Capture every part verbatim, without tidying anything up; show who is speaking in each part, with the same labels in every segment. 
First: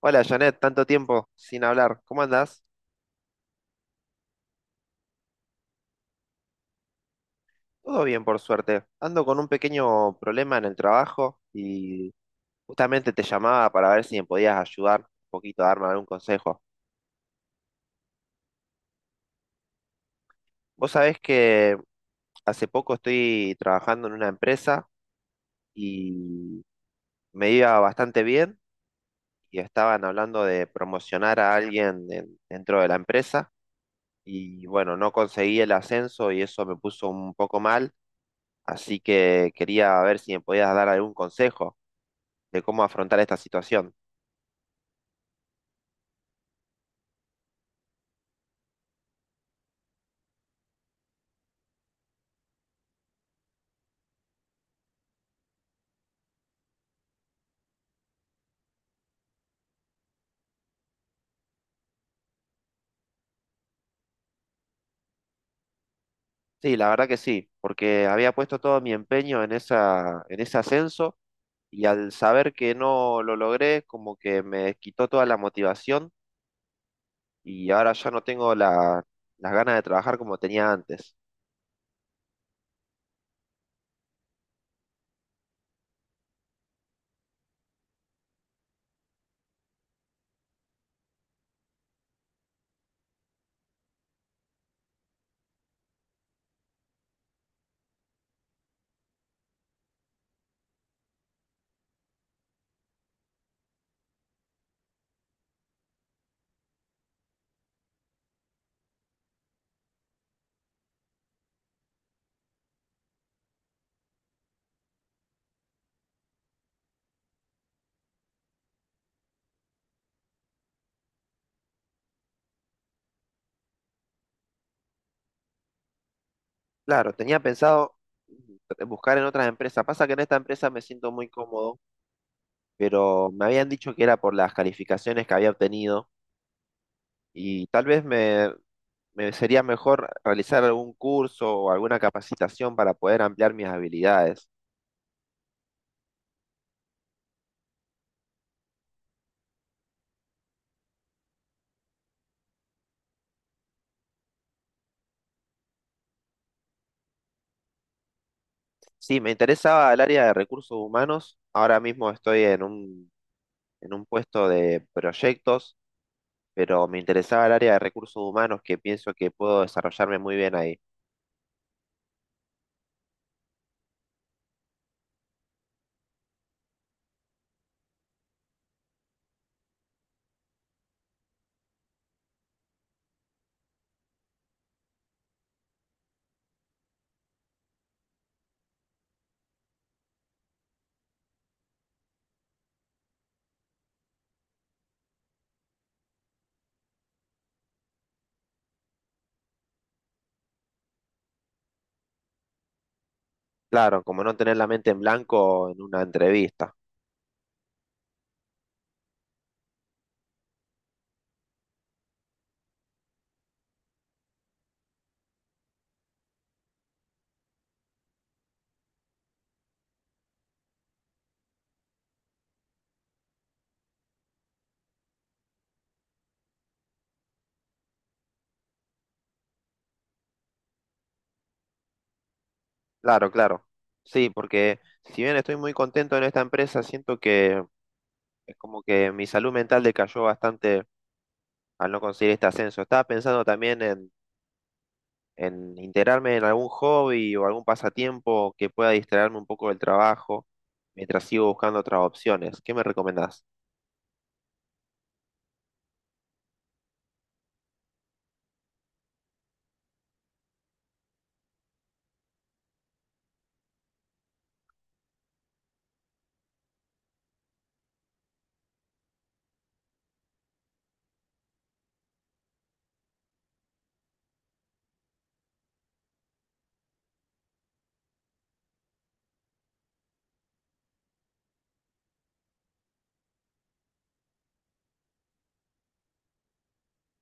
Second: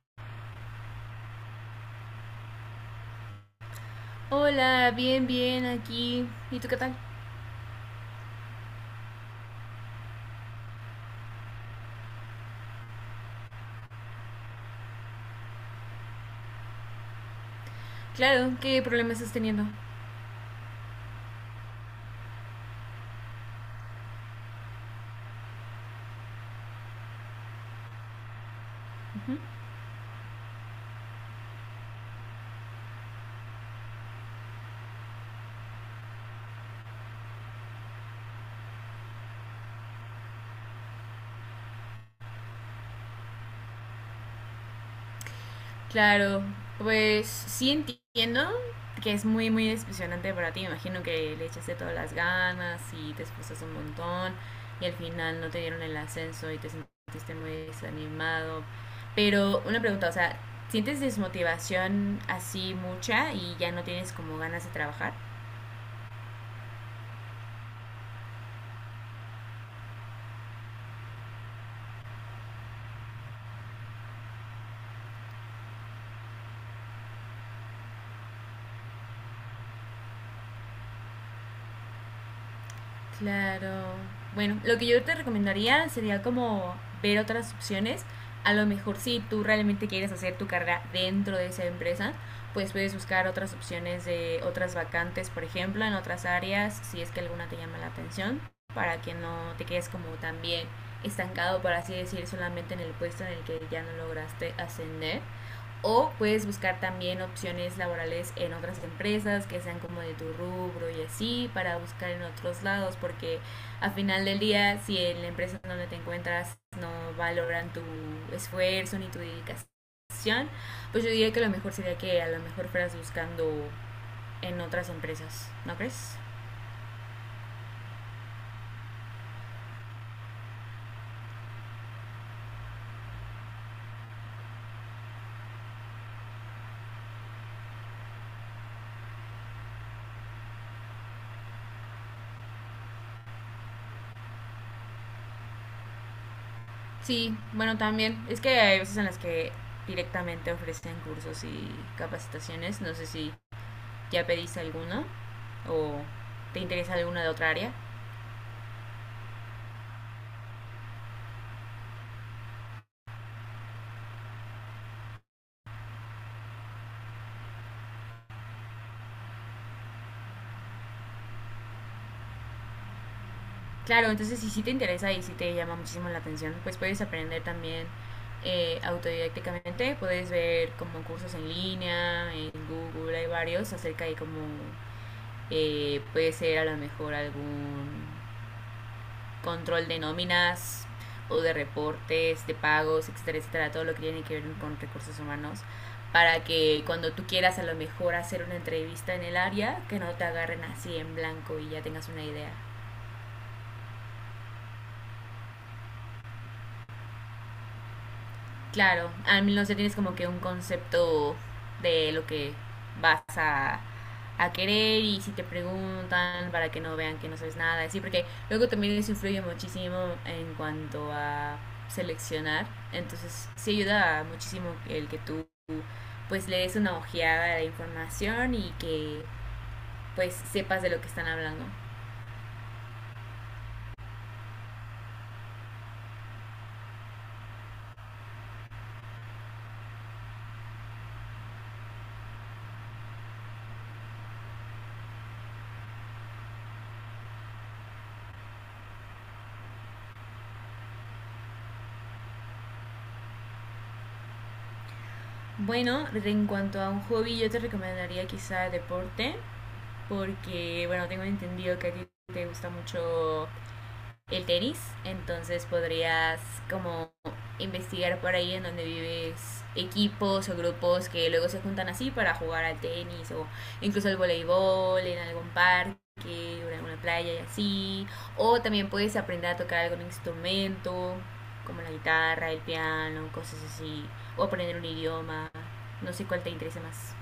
Speaker 1: Hola Janet, tanto tiempo sin hablar. ¿Cómo andás?
Speaker 2: Hola, bien, bien, aquí. ¿Y tú qué tal?
Speaker 1: Todo bien, por suerte. Ando con un pequeño problema en el trabajo y justamente te llamaba para ver si me podías ayudar un poquito, darme algún consejo.
Speaker 2: Claro, ¿qué problema estás teniendo?
Speaker 1: Vos sabés que hace poco estoy trabajando en una empresa y me iba bastante bien
Speaker 2: Ujú.
Speaker 1: y estaban hablando de promocionar a alguien en- dentro de la empresa y bueno, no conseguí el ascenso y eso me puso un poco mal. Así que quería ver si me podías dar algún consejo de cómo afrontar esta situación.
Speaker 2: Claro, pues sí entiendo que es muy, muy decepcionante para ti. Me imagino que le echaste todas las ganas y te esforzaste un montón y al final no te dieron el ascenso y te sentiste muy desanimado. Pero una pregunta, o sea, ¿sientes desmotivación así mucha y ya no tienes como ganas de trabajar?
Speaker 1: Sí, la verdad que sí, porque había puesto todo mi empeño en esa, en ese ascenso y al saber que no lo logré, como que me quitó toda la motivación y ahora ya no tengo la- las ganas de trabajar como tenía antes.
Speaker 2: Claro. Bueno, lo que yo te recomendaría sería como ver otras opciones. A lo mejor si tú realmente quieres hacer tu carrera dentro de esa empresa, pues puedes buscar otras opciones de otras vacantes, por ejemplo, en otras áreas, si es que alguna te llama la atención, para que no te quedes como también estancado, por así decir, solamente en el puesto en el que ya no lograste ascender. O puedes buscar también opciones laborales en otras empresas que sean como de tu rubro y así para buscar en otros lados porque a final del día si en la empresa donde te encuentras no valoran tu esfuerzo ni tu dedicación, pues yo diría que lo mejor sería que a lo mejor fueras buscando en otras empresas, ¿no crees?
Speaker 1: Claro, tenía pensado mm, buscar en otras empresas. Pasa que en esta empresa me siento muy cómodo, pero me habían dicho que era por las calificaciones que había obtenido y tal vez me, me sería mejor realizar algún curso o alguna capacitación para poder ampliar mis habilidades.
Speaker 2: Sí, bueno también es que hay veces en las que directamente ofrecen cursos y capacitaciones, no sé si ¿ya pediste alguna? ¿O te interesa alguna de otra área?
Speaker 1: Sí, me interesaba el área de recursos humanos. Ahora mismo estoy en un, en un puesto de proyectos, pero me interesaba el área de recursos humanos que pienso que puedo desarrollarme muy bien ahí.
Speaker 2: Claro, entonces si sí te interesa y sí te llama muchísimo la atención, pues puedes aprender también eh, autodidácticamente, puedes ver como cursos en línea, en Google hay varios acerca de cómo eh, puede ser a lo mejor algún control de nóminas o de reportes, de pagos, etcétera, etcétera, todo lo que tiene que ver con recursos humanos, para que cuando tú quieras a lo mejor hacer una entrevista en el área, que no te agarren así en blanco y ya tengas una idea.
Speaker 1: Claro, como no tener la mente en blanco en una entrevista.
Speaker 2: Claro, al menos ya tienes como que un concepto de lo que vas a, a querer y si te preguntan para que no vean que no sabes nada, así, porque luego también eso influye muchísimo en cuanto a seleccionar, entonces sí ayuda muchísimo el que tú pues le des una ojeada a la información y que pues sepas de lo que están hablando.
Speaker 1: Claro, claro. Sí, porque si bien estoy muy contento en esta empresa, siento que es como que mi salud mental decayó bastante al no conseguir este ascenso. Estaba pensando también en, en integrarme en algún hobby o algún pasatiempo que pueda distraerme un poco del trabajo mientras sigo buscando otras opciones. ¿Qué me recomendás?
Speaker 2: Bueno, en cuanto a un hobby, yo te recomendaría quizá deporte, porque bueno, tengo entendido que a ti te gusta mucho el tenis, entonces podrías como investigar por ahí en donde vives equipos o grupos que luego se juntan así para jugar al tenis o incluso al voleibol en algún parque o en alguna playa y así. O también puedes aprender a tocar algún instrumento como la guitarra, el piano, cosas así. O aprender un idioma, no sé cuál te interese más.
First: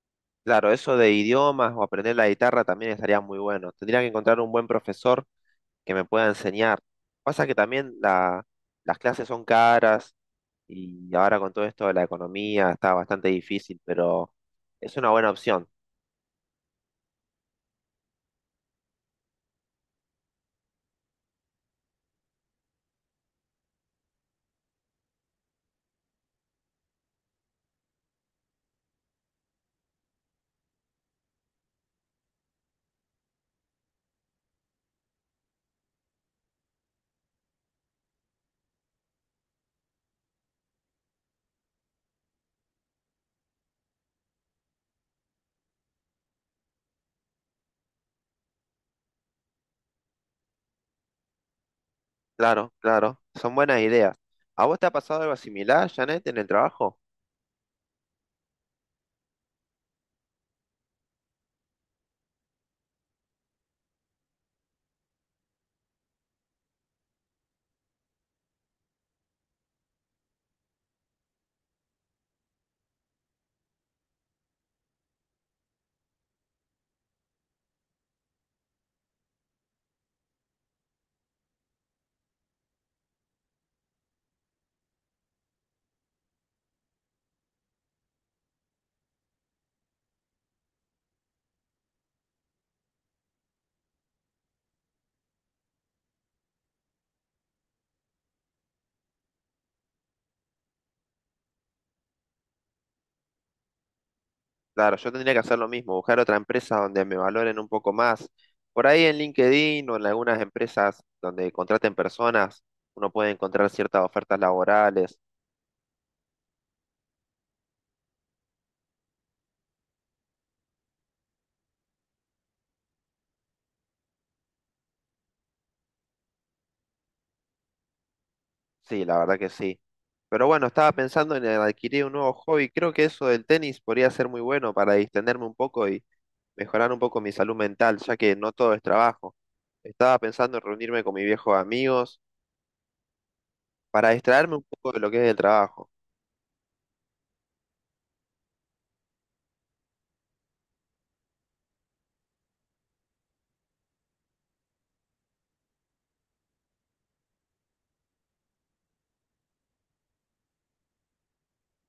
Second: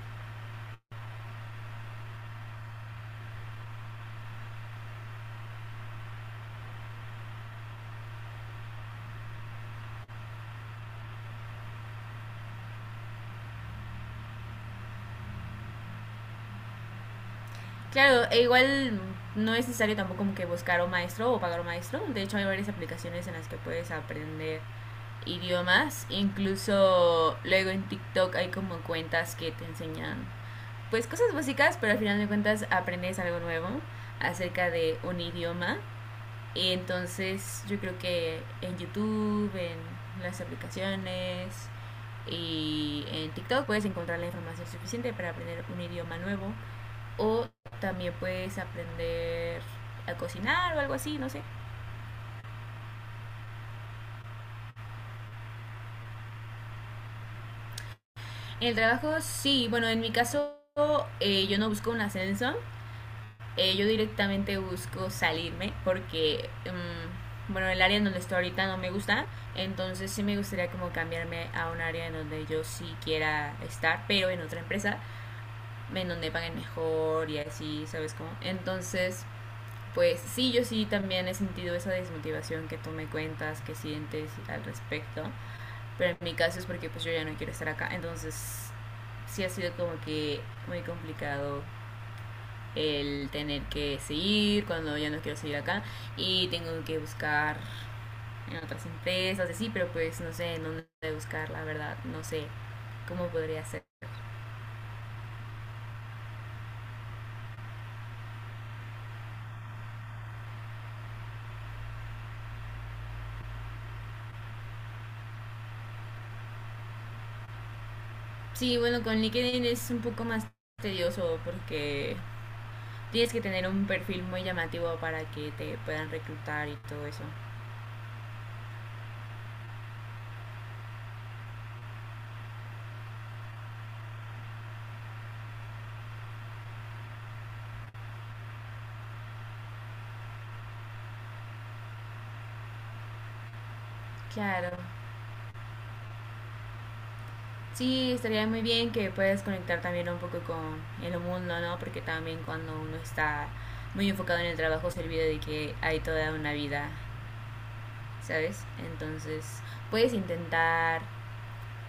Speaker 1: Claro, eso de idiomas o aprender la guitarra también estaría muy bueno. Tendría que encontrar un buen profesor que me pueda enseñar. Pasa que también la- las clases son caras y ahora con todo esto de la economía está bastante difícil, pero es una buena opción.
Speaker 2: Claro, e igual no es necesario tampoco como que buscar un maestro o pagar un maestro. De hecho hay varias aplicaciones en las que puedes aprender idiomas. Incluso luego en TikTok hay como cuentas que te enseñan pues cosas básicas, pero al final de cuentas aprendes algo nuevo acerca de un idioma. Y entonces yo creo que en YouTube, en las aplicaciones y en TikTok puedes encontrar la información suficiente para aprender un idioma nuevo o también puedes aprender a cocinar o algo así, no sé.
Speaker 1: Claro, claro, son buenas ideas. ¿A vos te ha pasado algo similar, Janet, en el trabajo?
Speaker 2: En el trabajo sí, bueno, en mi caso eh, yo no busco un ascenso, eh, yo directamente busco salirme porque, mm, bueno, el área en donde estoy ahorita no me gusta, entonces sí me gustaría como cambiarme a un área en donde yo sí quiera estar, pero en otra empresa, en donde paguen mejor y así, ¿sabes cómo? Entonces, pues sí, yo sí también he sentido esa desmotivación que tú me cuentas, que sientes al respecto, pero en mi caso es porque pues yo ya no quiero estar acá, entonces sí ha sido como que muy complicado el tener que seguir cuando ya no quiero seguir acá y tengo que buscar en otras empresas, así, pero pues no sé en dónde buscar, la verdad, no sé cómo podría ser.
Speaker 1: Claro, yo tendría que hacer lo mismo, buscar otra empresa donde me valoren un poco más. Por ahí en LinkedIn o en algunas empresas donde contraten personas, uno puede encontrar ciertas ofertas laborales.
Speaker 2: Sí, bueno, con LinkedIn es un poco más tedioso porque tienes que tener un perfil muy llamativo para que te puedan reclutar y todo eso.
Speaker 1: Sí, la verdad que sí. Pero bueno, estaba pensando en adquirir un nuevo hobby. Creo que eso del tenis podría ser muy bueno para distenderme un poco y mejorar un poco mi salud mental, ya que no todo es trabajo. Estaba pensando en reunirme con mis viejos amigos para distraerme un
Speaker 2: Claro.
Speaker 1: poco de lo que es el trabajo.
Speaker 2: Sí, estaría muy bien que puedas conectar también un poco con el mundo, ¿no? Porque también cuando uno está muy enfocado en el trabajo se olvida de que hay toda una vida, ¿sabes? Entonces, puedes intentar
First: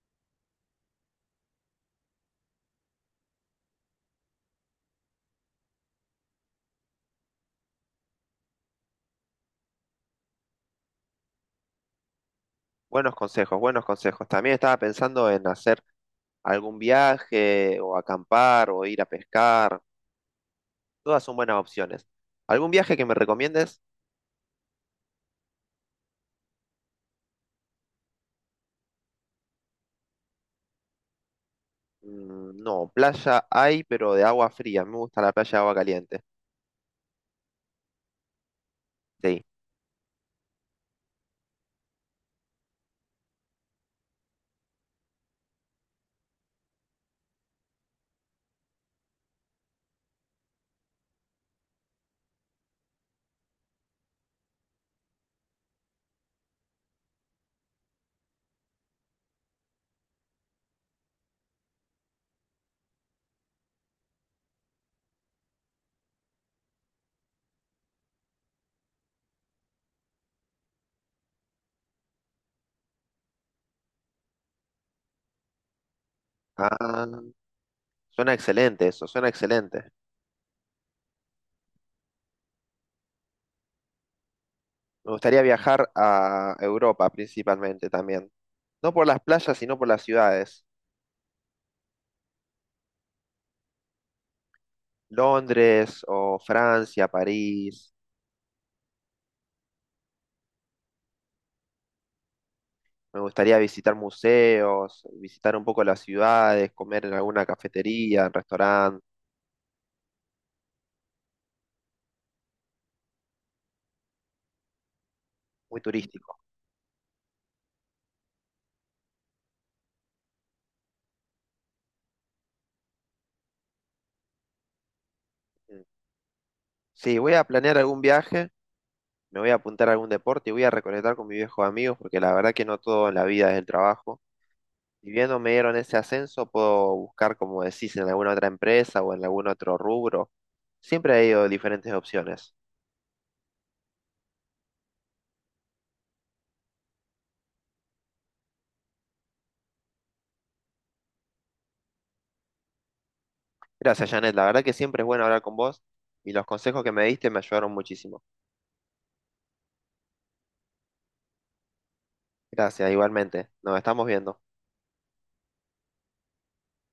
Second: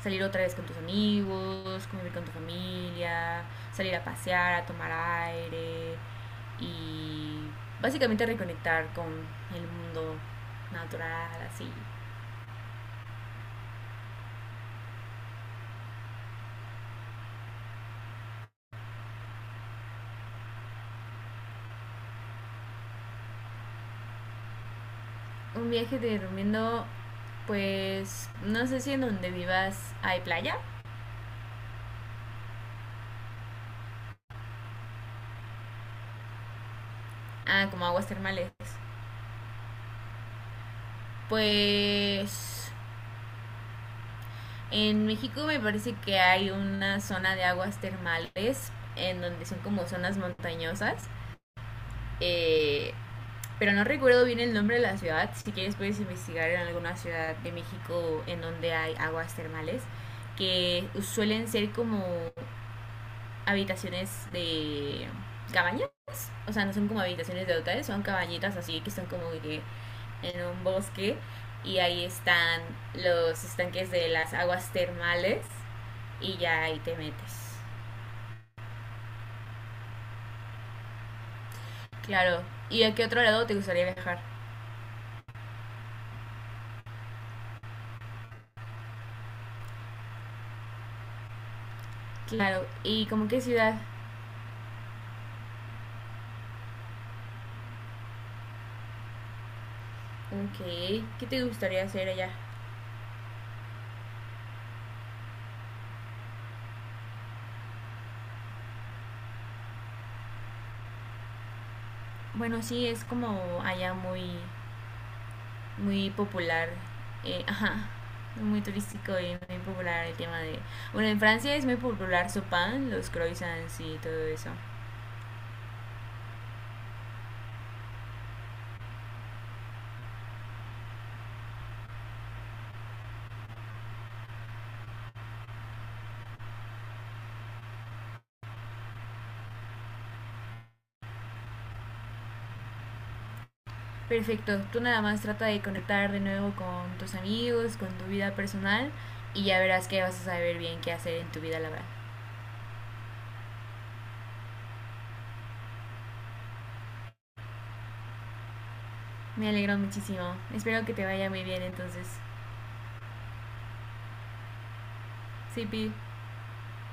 Speaker 2: salir otra vez con tus amigos, convivir con tu familia, salir a pasear, a tomar aire y básicamente reconectar con el mundo natural, así.
Speaker 1: Buenos consejos, buenos consejos. También estaba pensando en hacer algún viaje o acampar o ir a pescar. Todas son buenas opciones. ¿Algún viaje que me recomiendes?
Speaker 2: Un viaje te recomiendo, pues, no sé si en donde vivas hay playa,
Speaker 1: Mm, No, playa hay, pero de agua fría. Me gusta la playa de agua caliente.
Speaker 2: ah, como aguas termales.
Speaker 1: Sí.
Speaker 2: Pues en México me parece que hay una zona de aguas termales en donde son como zonas montañosas. eh, pero no recuerdo bien el nombre de la ciudad. Si quieres puedes investigar en alguna ciudad de México en donde hay aguas termales que suelen ser como habitaciones de cabañas. O sea, no son como habitaciones de hoteles, son cabañitas así que están como que en un bosque. Y ahí están los estanques de las aguas termales. Y ya ahí te
Speaker 1: Ah,
Speaker 2: metes.
Speaker 1: suena excelente eso, suena excelente.
Speaker 2: Claro. ¿Y a qué otro lado te gustaría viajar?
Speaker 1: Me gustaría viajar a Europa principalmente también. No por las playas, sino por las ciudades.
Speaker 2: Claro. ¿Y como qué ciudad?
Speaker 1: Londres o Francia, París.
Speaker 2: Ok. ¿Qué te gustaría hacer allá?
Speaker 1: Me gustaría visitar museos, visitar un poco las ciudades, comer en alguna cafetería, en restaurante,
Speaker 2: Bueno, sí, es como allá muy
Speaker 1: muy
Speaker 2: muy
Speaker 1: turístico.
Speaker 2: popular, eh, ajá, muy turístico y muy popular el tema de... Bueno, en Francia es muy popular su pan, los croissants y todo eso.
Speaker 1: Mm. Sí, voy a planear algún viaje, me voy a apuntar a algún deporte y voy a reconectar con mis viejos amigos, porque la verdad que no todo en la vida es el trabajo. Y viendo me dieron ese ascenso, puedo buscar, como decís, en alguna otra empresa o en algún otro rubro. Siempre he ido diferentes opciones.
Speaker 2: Perfecto, tú nada más trata de conectar de nuevo con tus amigos, con tu vida personal y ya verás que vas a saber bien qué hacer en tu vida laboral.
Speaker 1: Gracias, Janet. La verdad que siempre es bueno hablar con vos y los consejos que me diste me ayudaron muchísimo.
Speaker 2: Me alegro muchísimo, espero que te vaya muy bien entonces.
Speaker 1: Gracias, igualmente. Nos estamos viendo.
Speaker 2: Sí, Pi.